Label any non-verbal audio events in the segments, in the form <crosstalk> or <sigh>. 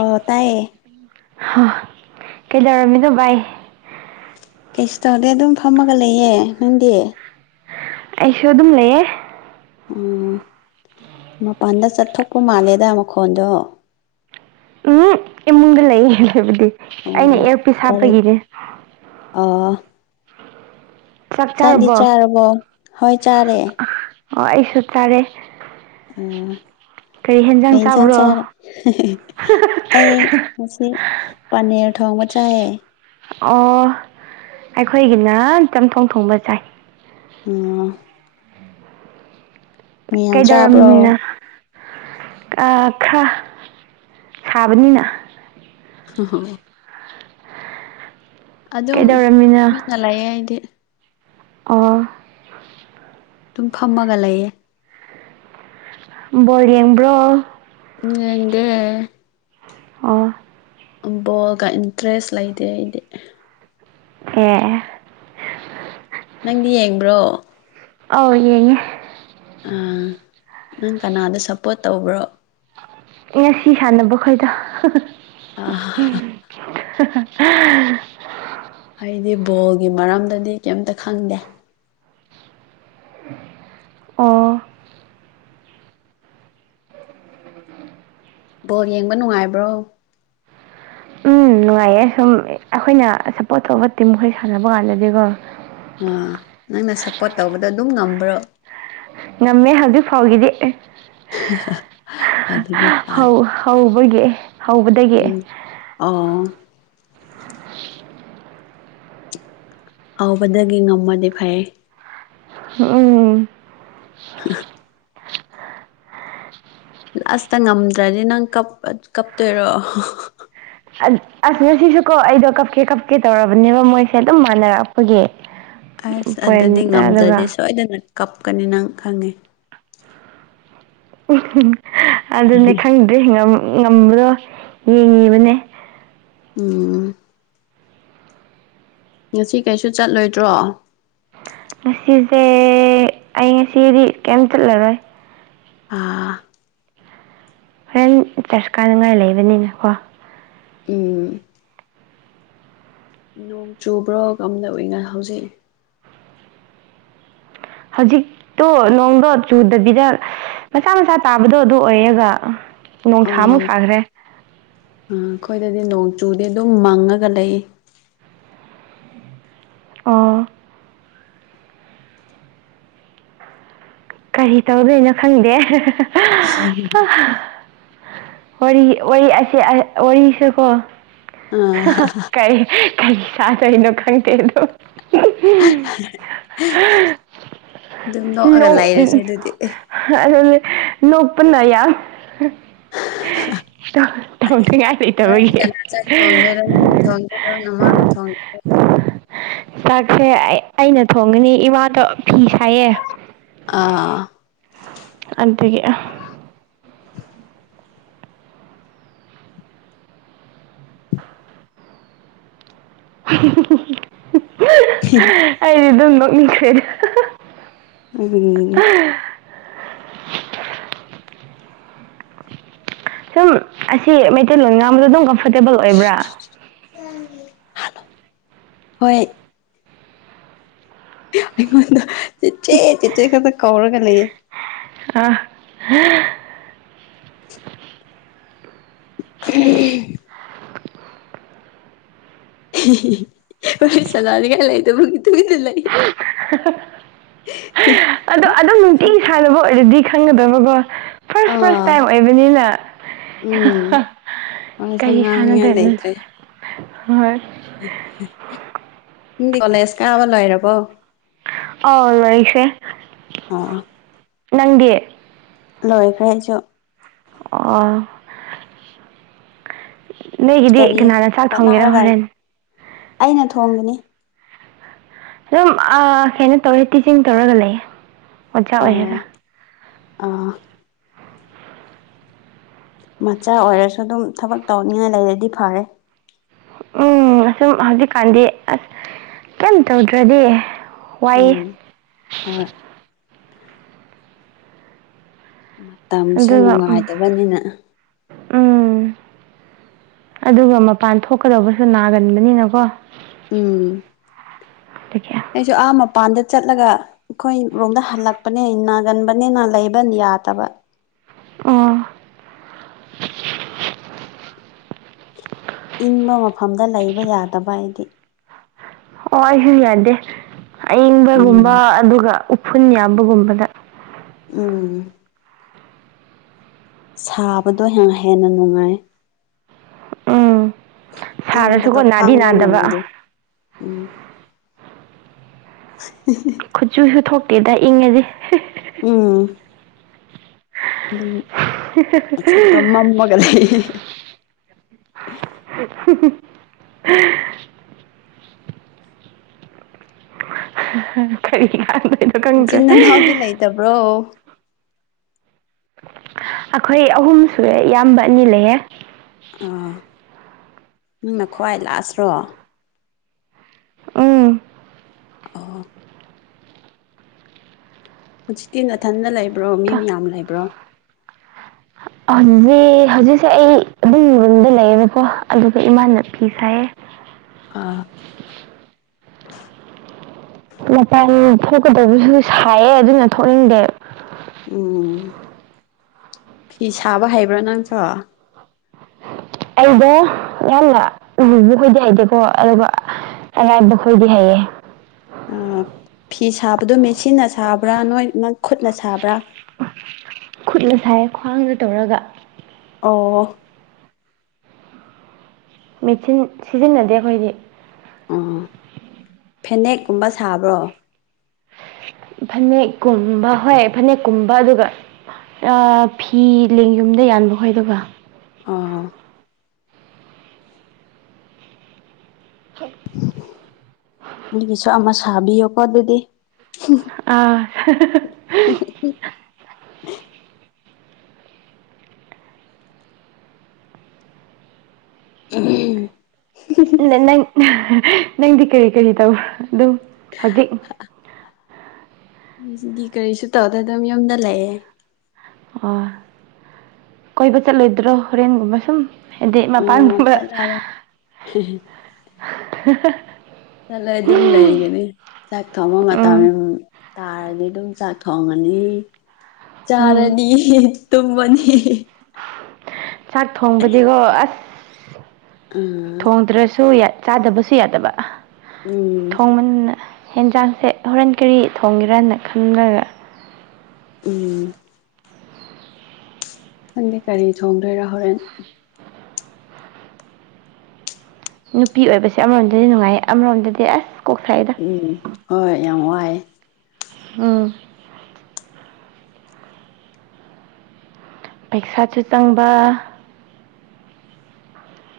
ꯑ ꯇꯥꯏꯌꯦ ꯍ ꯀꯩꯗꯧꯔꯝꯃꯤꯅꯣ ꯚꯏ ꯀꯩꯁꯨ ꯇꯧꯔꯗꯦ ꯑꯗꯨꯝ ꯐꯝꯃꯒ ꯂꯩꯌꯦ ꯅꯪꯗꯤ ꯑꯩꯁꯨ ꯑꯗꯨꯝ ꯂꯩꯌꯦ ꯑ ꯃꯄꯥꯟꯗ ꯆꯠꯊꯣꯛꯄ ꯃꯥꯜꯂꯦꯗ ꯃꯈꯣꯟꯗꯣ ꯂꯩ ꯍꯥꯏꯕꯗꯤ ꯑꯩꯅ ꯑꯣ ꯑꯦꯜ ꯄ ꯀꯔꯤ ꯍꯥꯞꯄꯒꯤꯅꯦ ꯆꯠꯗꯤ ꯆꯥꯔꯕꯣ ꯍꯣꯏ ꯆꯥꯔꯦ ꯑꯣ ꯑꯩꯁꯨ ꯆꯥꯔꯦ ꯑ ꯀꯔꯤ ꯀ ꯍꯦꯟꯖꯥꯡ ꯆ ꯆꯥꯕ꯭ꯔꯣ ꯆꯔꯦ ꯑꯩ ꯉꯁꯤ ꯄꯟꯅꯔ ꯊꯣꯡꯕ ꯆꯥꯏꯑ ꯑꯣ ꯑꯩꯈꯣꯏꯒꯤꯅ ꯆꯝꯊꯣꯡ ꯊꯣꯡꯕ ꯆꯥꯏ ꯑ ꯃꯤ ꯌꯥꯝ ꯆꯥꯕ꯭ꯔꯣ ꯀꯩꯗꯧꯔꯝꯃꯤꯅ ꯈꯔ ꯁꯥꯕꯅꯤꯅ ꯑ ꯍ ꯑꯗꯨꯝ ꯀꯩꯗꯧꯔꯝꯃꯤꯅꯣ ꯇꯨꯃꯤꯟꯅ ꯂꯩꯑꯦ ꯍꯥꯏꯗꯤ ꯑꯣ ꯑꯗꯨꯝ ꯐꯝꯃꯒ ꯂꯩꯌꯦ ꯣ ꯌꯦꯡꯕ꯭ꯔꯣ ꯎꯝꯗꯦ ꯑꯣ ꯕꯣꯜꯒ ꯏꯟꯇꯔꯦꯁ ꯂꯩꯇꯦ ꯑꯩꯗꯤ ꯑꯦ ꯅꯪꯗꯤ ꯌꯦꯡꯕ꯭ꯔꯣ ꯑ ꯌꯦꯡꯉ ꯑ ꯅꯪ ꯀꯅꯥꯗ ꯁꯞꯄꯣꯔꯠ ꯇꯧꯕ꯭ꯔꯣ ꯉꯁꯤ ꯁꯥꯟꯅꯕ ꯈꯣꯏꯗ ꯎꯝ ꯑꯩꯗꯤ ꯕꯣꯜꯒꯤ ꯃꯔꯝꯗꯗꯤ ꯀꯩꯝꯇ ꯈꯪꯗꯦ ꯑꯣ ꯕꯣꯜ ꯌꯦꯡꯕ ꯅꯨꯡꯉꯥꯏꯕ꯭ꯔꯣ ꯎꯝ ꯅꯨꯡꯉꯥꯏꯌꯦ ꯁꯨꯝ ꯑꯩꯈꯣꯏꯅ ꯁꯞꯄꯣꯔꯠ ꯇꯧꯕ ꯇꯤꯝꯈꯣꯏ ꯁꯥꯟꯅꯕ ꯀꯥꯟꯗꯗꯤꯀꯣ ꯑꯥ ꯅꯪꯅ ꯁꯞꯄꯣꯔꯠ ꯇꯧꯕꯗ ꯑꯗꯨꯝ ꯉꯝꯕ꯭ꯔꯣ ꯉꯝꯃꯦ ꯍꯧꯖꯤꯛ ꯐꯥꯎꯒꯤꯗꯤ ꯑꯩ ꯑꯗꯨꯗꯤ ꯐꯔꯦ ꯑꯣꯏꯒꯤ ꯍꯧꯕꯗꯒꯤ ꯑꯥ ꯍꯧꯕꯗꯒꯤ ꯉꯝꯃꯗꯤ ꯐꯩ ꯎꯝ <inaudible> ꯂꯥꯁꯇ ꯉꯝꯗ꯭ꯔꯗꯤ ꯅꯪ ꯀꯞꯇꯣꯏꯔꯣ ꯑꯁ ꯉꯁꯤꯁꯨꯀꯣ ꯑꯩꯗꯣ ꯀꯞꯀꯦ ꯀꯞꯀꯦ ꯇꯧꯔꯕꯅꯦꯕ ꯃꯣꯏꯁꯦ ꯑꯗꯨꯝ ꯃꯥꯟꯅꯔꯛꯄꯒꯤ ꯑꯁ ꯄꯣꯏꯟ ꯑꯗꯨꯗꯤ ꯑꯗꯨꯒ ꯉꯝꯗ꯭ꯔꯗꯤꯦ ꯁꯣꯏꯗꯅ ꯀꯞꯀꯅꯤ ꯅꯪ ꯈꯪꯉꯦ ꯑꯗꯨꯅꯦ ꯈꯪꯗꯦꯝ ꯉꯝꯕꯗꯣ ꯌꯦꯡꯉꯤꯕꯅꯦ ꯑꯣꯝ ꯉꯁꯤ ꯀꯩꯁꯨ ꯆꯠꯂꯣꯏꯗ꯭ꯔꯣ ꯉꯁꯤꯁꯦ ꯑꯩ ꯉꯁꯤꯗꯤ ꯀꯩꯝ ꯆꯠꯂꯔꯣꯏ ꯑꯥ ꯍꯣꯔꯦꯟ ꯇꯔꯁ ꯀꯥꯅꯉꯥꯏ ꯂꯩꯕꯅꯤꯅꯀꯣ ꯎꯝ ꯅꯣꯡ ꯆꯨꯕ꯭ꯔꯣ ꯉꯝꯂꯏꯅ ꯍꯧꯖꯤꯛ ꯍꯧꯖꯤꯛꯇꯣ ꯅꯣꯡꯗ ꯆꯨꯗꯕꯤꯗ ꯃꯆꯥ ꯃꯆꯥ ꯇꯥꯕꯗꯣ ꯑꯗꯨ ꯑꯣꯏꯔꯒ ꯑ ꯅꯣꯡꯁꯥꯃꯨꯛ ꯎ ꯁꯥꯈ꯭ꯔꯦ ꯑꯩꯈꯣꯏꯗꯗꯤ ꯅꯣꯡ ꯁꯨꯗꯤ ꯑꯗꯨꯝ ꯃꯪꯉꯒ ꯂꯩ ꯑ ꯀꯔꯤ ꯇꯧꯗꯦꯅꯣ ꯈꯪꯗꯦ ꯎ ꯁꯨꯀꯣ ꯑꯥ ꯀꯔꯤ ꯀꯔꯤ ꯁꯥꯗꯣꯏꯅꯣ ꯈꯪꯗꯦꯗꯣ ꯑꯗꯨꯝ ꯅ ꯅꯣꯛꯑꯒ ꯎ ꯂꯩꯔꯁꯦ ꯑꯗꯨꯗꯤ ꯍꯥꯏꯁꯦ ꯅꯣꯛ ꯄꯨꯅ ꯌꯥ ꯇꯧꯉꯥꯏ ꯍꯣꯔ ꯀꯅꯥ ꯆꯠ ꯊꯣꯡꯗꯦꯔꯣ ꯅꯪꯅ ꯊꯣꯡꯗꯦꯔꯣ ꯅꯃꯥꯡꯅ ꯊꯣꯡꯗꯦꯔ ꯆꯥꯛꯁꯦ ꯑꯩꯅ ꯊꯣꯡꯉꯅꯤ ꯏꯃꯥꯗꯣ ꯐꯤ ꯁꯥꯏꯌꯦ ꯑꯥ ꯑꯗꯨꯗꯒꯤ ꯑꯩꯗꯤ ꯑꯗꯨꯝ ꯅꯣꯛꯅꯤꯡꯈ꯭ꯔꯦꯅꯦ ꯑꯗꯨ ꯁꯨꯝ ꯑꯁꯤ ꯃꯩꯇꯩꯂꯣꯟ ꯉꯥꯡꯕꯗ ꯑꯗꯨꯝ ꯀꯝꯐꯣꯔꯇꯦꯕꯜ ꯑꯣꯏꯕ꯭ꯔꯥ ꯍꯣꯏ ꯑꯩꯉꯣꯟꯗ ꯆꯤꯆꯦ ꯆꯤꯆꯦ ꯈꯛꯇ ꯀꯧꯔꯒ ꯂꯩꯌꯦ ꯑ ꯎ ꯐ ꯆꯂꯗ ꯀꯥꯏ ꯂꯩꯗꯕꯨꯒꯤ ꯇꯗ ꯂꯩ <inaudible> ꯌꯦ ꯑꯗꯣ ꯑꯗꯨꯝ ꯅꯨꯡꯇꯤ ꯁꯥꯟꯅꯕ ꯑꯣꯏꯔꯗꯤ ꯈꯪꯒꯗꯕꯀꯣ ꯐꯥꯔꯁ ꯐꯥꯔꯁ ꯑꯥ ꯇꯥꯏꯝ ꯑꯣꯏꯕꯅꯤꯅ ꯎꯝ ꯋꯥꯁꯨ ꯀꯔꯤ ꯁꯥꯟꯅꯗꯣꯏꯅꯣ ꯍꯣꯏꯣꯏ ꯪꯗꯤ ꯀꯣꯂꯦꯖ ꯀꯥꯕ ꯂꯣꯏꯔꯕꯣ ꯑꯥꯎ ꯂꯔꯤꯁꯦ ꯅꯪꯗꯤ ꯂꯣꯏꯈ꯭ꯔꯦꯁꯨ ꯑꯣ ꯅꯣꯏꯒꯤꯗꯤ ꯀꯔꯤ ꯀꯅꯥꯅ ꯆꯥꯛ ꯊꯣꯡꯒꯦꯔꯥ ꯍꯣꯠꯅꯔꯒ ꯍꯣꯔꯦꯟ ꯑꯩꯅ ꯊꯣꯡꯕꯅꯤ ꯑꯗꯨꯝ ꯀꯩꯅꯣ ꯇꯧꯔꯦ ꯇꯤꯆꯤꯡ ꯇꯧꯔꯒ ꯂꯩꯌꯦ ꯑꯣꯆꯥ ꯑꯣꯏꯔꯒ ꯑ ꯃꯆꯥ ꯑꯣꯏꯔꯁꯨ ꯑꯗꯨꯝ ꯊꯕꯛ ꯇꯧꯅꯤꯉꯥꯏ ꯂꯩꯔꯗꯤ ꯐꯔꯦ ꯎꯝ ꯑꯁꯨꯝ ꯍꯧꯖꯤꯛꯀꯥꯟꯗꯤ ꯑꯁ ꯀꯩꯝ ꯇꯧꯗ꯭ꯔꯗꯤ ꯋꯥꯏꯌꯦ ꯎꯝ ꯍꯣꯏ ꯃꯇꯝꯁꯨ ꯑꯗꯨꯒ ꯎꯝ ꯅꯨꯡꯉꯥꯏꯇꯕꯅꯤꯅ ꯎꯝ ꯑꯗꯨꯒ ꯃꯄꯥꯟ ꯊꯣꯛꯀꯗꯧꯕꯁꯨ ꯅꯥꯒꯟꯕꯅꯤꯅꯀꯣ ꯑꯗꯨꯒꯤ <inaudible> ꯑꯩꯁꯨ ꯑꯥ ꯃꯄꯥꯟꯗ ꯆꯠꯂꯒ ꯑꯩꯈꯣꯏ ꯔꯣꯝꯗ ꯍꯜꯂꯛꯄꯅꯦ ꯅꯥꯒꯟꯕꯅꯦ ꯅꯥ ꯂꯩꯕꯅꯤ ꯇꯥꯇꯕ ꯑꯣ ꯏꯪꯕ ꯃꯐꯝꯗ ꯂꯩꯕ ꯌꯥꯗꯕ ꯍꯥꯏꯗꯤ ꯑꯣ ꯑꯩꯁꯨ ꯌꯥꯗꯦ ꯎꯝ ꯑꯏꯪꯕꯒꯨꯝꯕ ꯑꯗꯨꯒ ꯐꯨꯟ ꯌꯥꯝꯕꯒꯨꯝꯕꯗ ꯎꯥ ꯁꯥꯕꯗꯣ ꯌꯥꯝ ꯍꯦꯟꯅ ꯅꯨꯡꯉꯥꯏ ꯎꯝ ꯏ ꯀꯗꯣ ꯁꯥꯔꯁꯨꯀꯣ ꯅꯥꯗꯤ ꯈꯥꯡꯕ ꯅꯥꯗꯕ ꯉꯝꯒꯦ ꯎꯝ <inaudible> ꯈꯨꯠꯆꯨꯁꯨ ꯊꯣꯛꯇꯦꯗ ꯏꯪꯉꯁ ꯎꯝ ꯝꯃꯃꯒꯔ <inaudible> ꯀꯔꯤ ꯀꯗꯅꯤ ꯆꯅ ꯅꯎꯗꯅ ꯑꯇꯕ꯭ꯔꯣ ꯑꯩꯈꯣꯏ ꯑꯍꯨꯝ ꯁꯨꯔꯦ ꯏꯌꯥꯝꯕ ꯑꯅꯤ ꯂꯩꯌꯦꯦ ꯑꯥ ꯅꯪꯅ ꯈ꯭ꯋꯥꯏ ꯂꯥꯁ꯭ꯔꯣ ꯑ ꯑ ꯍꯧꯖꯤꯛꯇꯤ ꯅꯥꯊꯟꯗ ꯂꯩꯕ꯭ꯔꯣ ꯃꯤ ꯃ ꯌꯥꯝꯌꯥꯝ ꯂꯩꯕ꯭ꯔꯣ ꯍꯧꯖꯤꯛ ꯍꯧꯖꯤꯛꯁꯦ ꯑꯩ ꯑꯗꯨꯝ ꯌꯨꯝꯗ ꯂꯩꯌꯦꯕꯀꯣ ꯑꯗꯨꯒ ꯏꯃꯥꯅꯄꯤ ꯁꯥꯏꯑ ꯑꯥ ꯃꯄꯥꯟ ꯊꯣꯛꯀꯗꯧꯕꯁꯨ ꯁꯥꯏꯌꯦ ꯑꯗꯨꯅ ꯊꯣꯛꯅꯤꯡꯗꯦ ꯎꯝ ꯐꯤ ꯁꯥꯕ ꯍꯩꯕ꯭ꯔꯥ ꯅꯪꯁꯨ ꯑꯩꯗꯣ ꯌꯥꯝꯍꯅ ꯂꯨꯕ ꯑꯣꯏꯗꯤ ꯍꯥꯏꯗꯦꯀꯣ ꯑꯗꯨꯒ ꯔꯥꯏꯕꯈꯣꯏꯗꯤ ꯍꯥꯏꯌꯦ ꯐꯤ ꯁꯥꯕꯗꯣ ꯃꯦꯠꯆꯤꯟꯅ ꯁꯥꯕ꯭ꯔꯥ ꯅꯣꯏ ꯅꯪ ꯈꯨꯠꯅ ꯁꯥꯕ꯭ꯔꯥ ꯈꯨꯠꯅ ꯁꯥꯏ ꯈ꯭ꯋꯥꯡꯗ ꯇꯧꯔꯒ ꯑꯣ ꯃꯦꯆꯤꯟ ꯁꯤꯖꯤꯟꯅꯗꯦ ꯑꯩꯈꯣꯏꯗꯤ ꯑ ꯐꯅꯦꯛꯀꯨꯝꯕ ꯁꯥꯕ꯭ꯔꯣ ꯐꯅꯦꯛ ꯀꯨꯝꯕ ꯍꯣꯏ ꯐꯅꯦꯛꯀꯨꯝꯕ ꯑꯗꯨꯒ ꯑ ꯐꯤ ꯂꯦꯡ ꯌꯨꯝꯗ ꯌꯥꯟꯕ ꯈꯣꯏ ꯑꯗꯨꯒ ꯑꯥ ꯍ ꯑꯩꯒꯤꯁꯨ ꯑꯃ ꯁꯥꯕꯤꯌꯣꯀꯣ ꯑꯗꯨꯗꯤ ꯑꯥ <inaudible> <inaudible> ꯑ ꯅ ꯅꯪꯗꯤ ꯀꯔꯤ ꯀꯔꯤ ꯇꯧꯕ ꯑꯗꯨꯝ ꯍꯧꯖꯤꯛ ꯑꯩꯗꯤ ꯀꯔꯤꯁꯨ ꯇꯧꯗ ꯑꯗꯨꯝ ꯌꯨꯝꯗ ꯂꯩꯑꯦ ꯑꯣ ꯀꯣꯏꯕ ꯆꯠꯂꯣꯏꯗ꯭ꯔꯣ ꯍꯣꯔꯦꯟꯒꯨꯝꯕ ꯁꯨꯝ ꯑꯗꯨꯗꯤ ꯎꯝ ꯃꯄꯥꯟꯕ ꯆꯠꯂꯔꯣꯏ ꯆꯠꯂ ꯑꯗꯨꯝ ꯂꯩꯒꯅꯤ ꯆꯥꯛ ꯊꯣꯡꯐꯝ ꯃꯇꯝ ꯇꯥꯔꯗꯤ ꯑꯗꯨꯝ ꯆꯥꯛ ꯊꯣꯡꯉꯅꯤ ꯎꯝ ꯆꯥꯔꯗꯤ ꯇꯨꯝꯃꯅꯤ ꯆꯥꯛ ꯊꯣꯡꯕꯗꯤꯀꯣ ꯑꯁ ꯎꯝ ꯊꯣꯡꯗ꯭ꯔꯁꯨ ꯌꯥꯏ ꯆꯥꯗꯕꯁꯨ ꯌꯥꯗꯕ ꯎꯝ ꯊꯣꯡꯃꯟꯅ ꯌꯦꯦꯟꯖꯥꯡꯁꯦ ꯍꯣꯔꯦꯟ ꯀꯔꯤ ꯊꯣꯡꯒꯦꯔꯅ ꯈꯟꯂꯒ ꯎꯝ ꯈꯪꯗꯦ ꯀꯔꯤ ꯊꯣꯡꯗꯣꯏꯔꯥ ꯍꯣꯔꯦꯟ ꯅꯨꯄꯤ ꯑꯣꯏꯕꯁꯦ ꯑꯃꯔꯣꯝꯗꯗꯤ ꯅꯨꯡꯉꯥꯏꯌꯦ ꯑꯃꯔꯣꯝꯗꯗꯤ ꯑꯁ ꯀꯣꯛ ꯁꯥꯏꯗ ꯎꯝ ꯍꯣꯏ ꯌꯥꯝ ꯋꯥꯏꯑꯦ ꯑꯝ ꯄꯩꯁꯥꯁꯨ ꯆꯪꯕ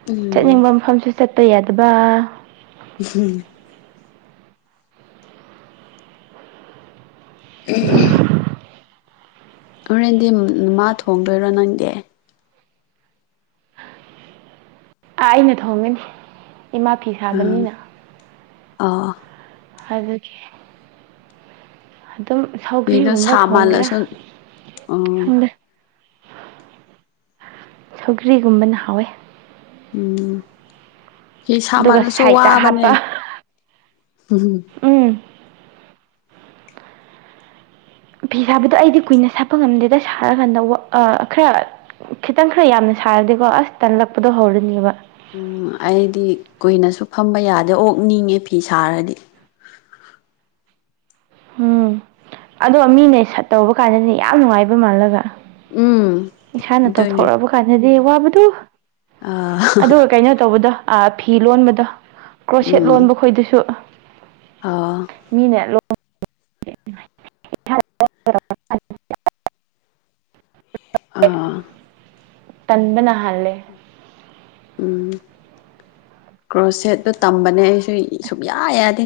ꯎꯝ ꯆꯠꯅꯤꯡꯕ ꯃꯐꯝꯁꯨ ꯆꯠꯇ ꯌꯥꯗꯕ ꯎꯝ ꯎ ꯍꯣꯔꯦꯟꯗꯤ ꯃꯥ ꯊꯣꯡꯗꯣꯏꯔꯣ ꯅꯪꯗꯤ ꯑꯥ ꯑꯩꯅ ꯊꯣꯡꯒꯅꯤ ꯏꯃꯥ ꯐꯤ ꯑꯪ ꯁꯥꯕꯅꯤꯅ ꯑꯥ ꯑꯗꯨꯗꯒꯤꯦ ꯑꯗꯨꯝ ꯐꯤꯗꯣ ꯁꯧꯒ꯭ꯔꯤꯒꯨꯝꯕ ꯁꯥ ꯊꯣꯡꯒꯦꯔꯥ ꯃꯥꯜꯂꯁꯨ ꯑꯥ ꯈꯪꯗ꯭ꯔꯦ ꯁꯧꯒ꯭ꯔꯤꯒꯨꯝꯕꯅ ꯍꯥꯎꯋꯦ ꯎꯝ ꯐ ꯑꯗꯨꯒ ꯁꯥꯃꯜꯂꯁꯨ ꯁꯥꯏꯗꯇ ꯋꯥꯕꯅꯦ ꯍꯥꯞꯄ ꯎꯝ ꯎꯝ ꯐꯤ ꯁꯥꯕꯗꯣ ꯑꯩꯗꯤ ꯀꯨꯏꯅ ꯁꯥꯄ ꯉꯝꯗꯦꯗ ꯁꯥꯔꯀꯥꯟꯗ ꯈꯔ ꯈꯤꯇꯪ ꯈꯔ ꯌꯥꯝꯅ ꯊꯥꯔꯗꯤꯀꯣ ꯑꯁ ꯇꯜꯂꯛꯄꯗꯣ ꯍꯧꯔꯅꯦꯕ ꯎꯝ ꯑꯩꯗꯤ ꯀꯨꯏꯅꯁꯨ ꯐꯝꯕ ꯌꯥꯗꯦ ꯑꯣꯛ ꯅꯤꯡꯉꯦ ꯐꯤ ꯁꯥꯔꯗꯤ <inaudible> ꯎꯝ ꯑꯗꯣ ꯃꯤꯅ ꯁꯠꯇꯧꯕ ꯀꯥꯟꯗꯗꯤ ꯌꯥꯝ ꯅꯨꯡꯉꯥꯏꯕ ꯃꯥꯜꯂꯒ ꯎꯝ ꯏꯁꯥꯅ ꯑꯗꯨꯅꯤ ꯇꯧꯊꯣꯔꯛꯑꯕ ꯀꯥꯟꯗꯗꯤ ꯋꯥꯕꯗꯨ ꯑꯥ ꯑꯗꯨꯒ ꯀꯩꯅꯣ ꯇꯧꯕꯗꯣ ꯐꯤ ꯂꯣꯟꯕꯗ ꯀ꯭ꯔꯣꯁꯦꯠ ꯂꯣꯟꯕ ꯈꯣꯏꯗꯁꯨ ꯑ <inaudible> ꯑꯥ ꯇꯟꯗꯅꯍꯂꯦ ꯀ꯭ꯔꯣ ꯁꯦꯠꯇꯨ ꯇꯝꯕꯅꯦ ꯑꯩꯁꯨ ꯁꯨꯡꯌꯥ ꯌꯥꯗꯦ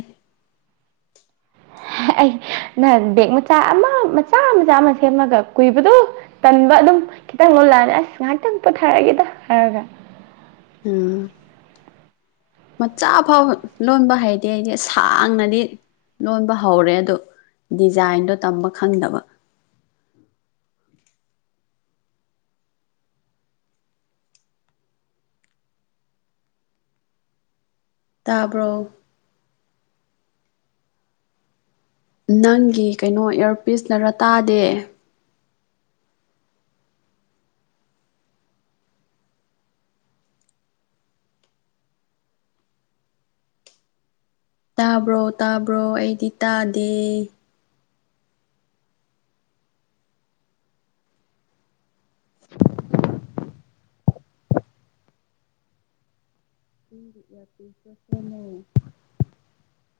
ꯎꯝ ꯑꯩ ꯅ ꯕꯦꯛ ꯃꯆꯥ ꯑꯃ ꯃꯆꯥ ꯃꯆꯥ ꯑꯃ ꯁꯦꯝꯃꯒ ꯀꯨꯏꯕꯗꯨ ꯇꯟꯕ ꯑꯗꯨꯝ ꯈꯤꯇꯪ ꯂꯣꯜꯂꯛꯑꯅꯤ ꯑꯁ ꯉꯥꯏꯍꯥꯛꯇꯪ ꯄꯣꯊꯥꯔꯛꯒꯦꯗ ꯍꯥꯏꯔꯒ ꯎꯝ ꯃꯆꯥ ꯐꯥꯎ ꯂꯣꯟꯕ ꯍꯥꯏꯩꯗꯤ ꯑꯩꯗꯤ ꯁꯥꯡꯅꯗꯤ ꯂꯣꯟꯕ ꯍꯧꯔꯦ ꯑꯗ ꯗꯤꯖꯥꯏꯟꯗꯣ ꯇꯝꯕ ꯈꯪꯗꯕ ꯇꯥꯕ꯭ꯔꯣ ꯅꯪꯒꯤ ꯀꯩꯅꯣ ꯏꯌꯥꯔꯄꯤꯤꯁ ꯂꯩꯔ ꯇꯥꯗꯦ ꯇꯥꯕ꯭ꯔꯣ ꯇꯥꯕ꯭ꯔꯣ ꯑꯩꯗꯤ ꯇꯥꯗꯦ ꯎꯁꯁ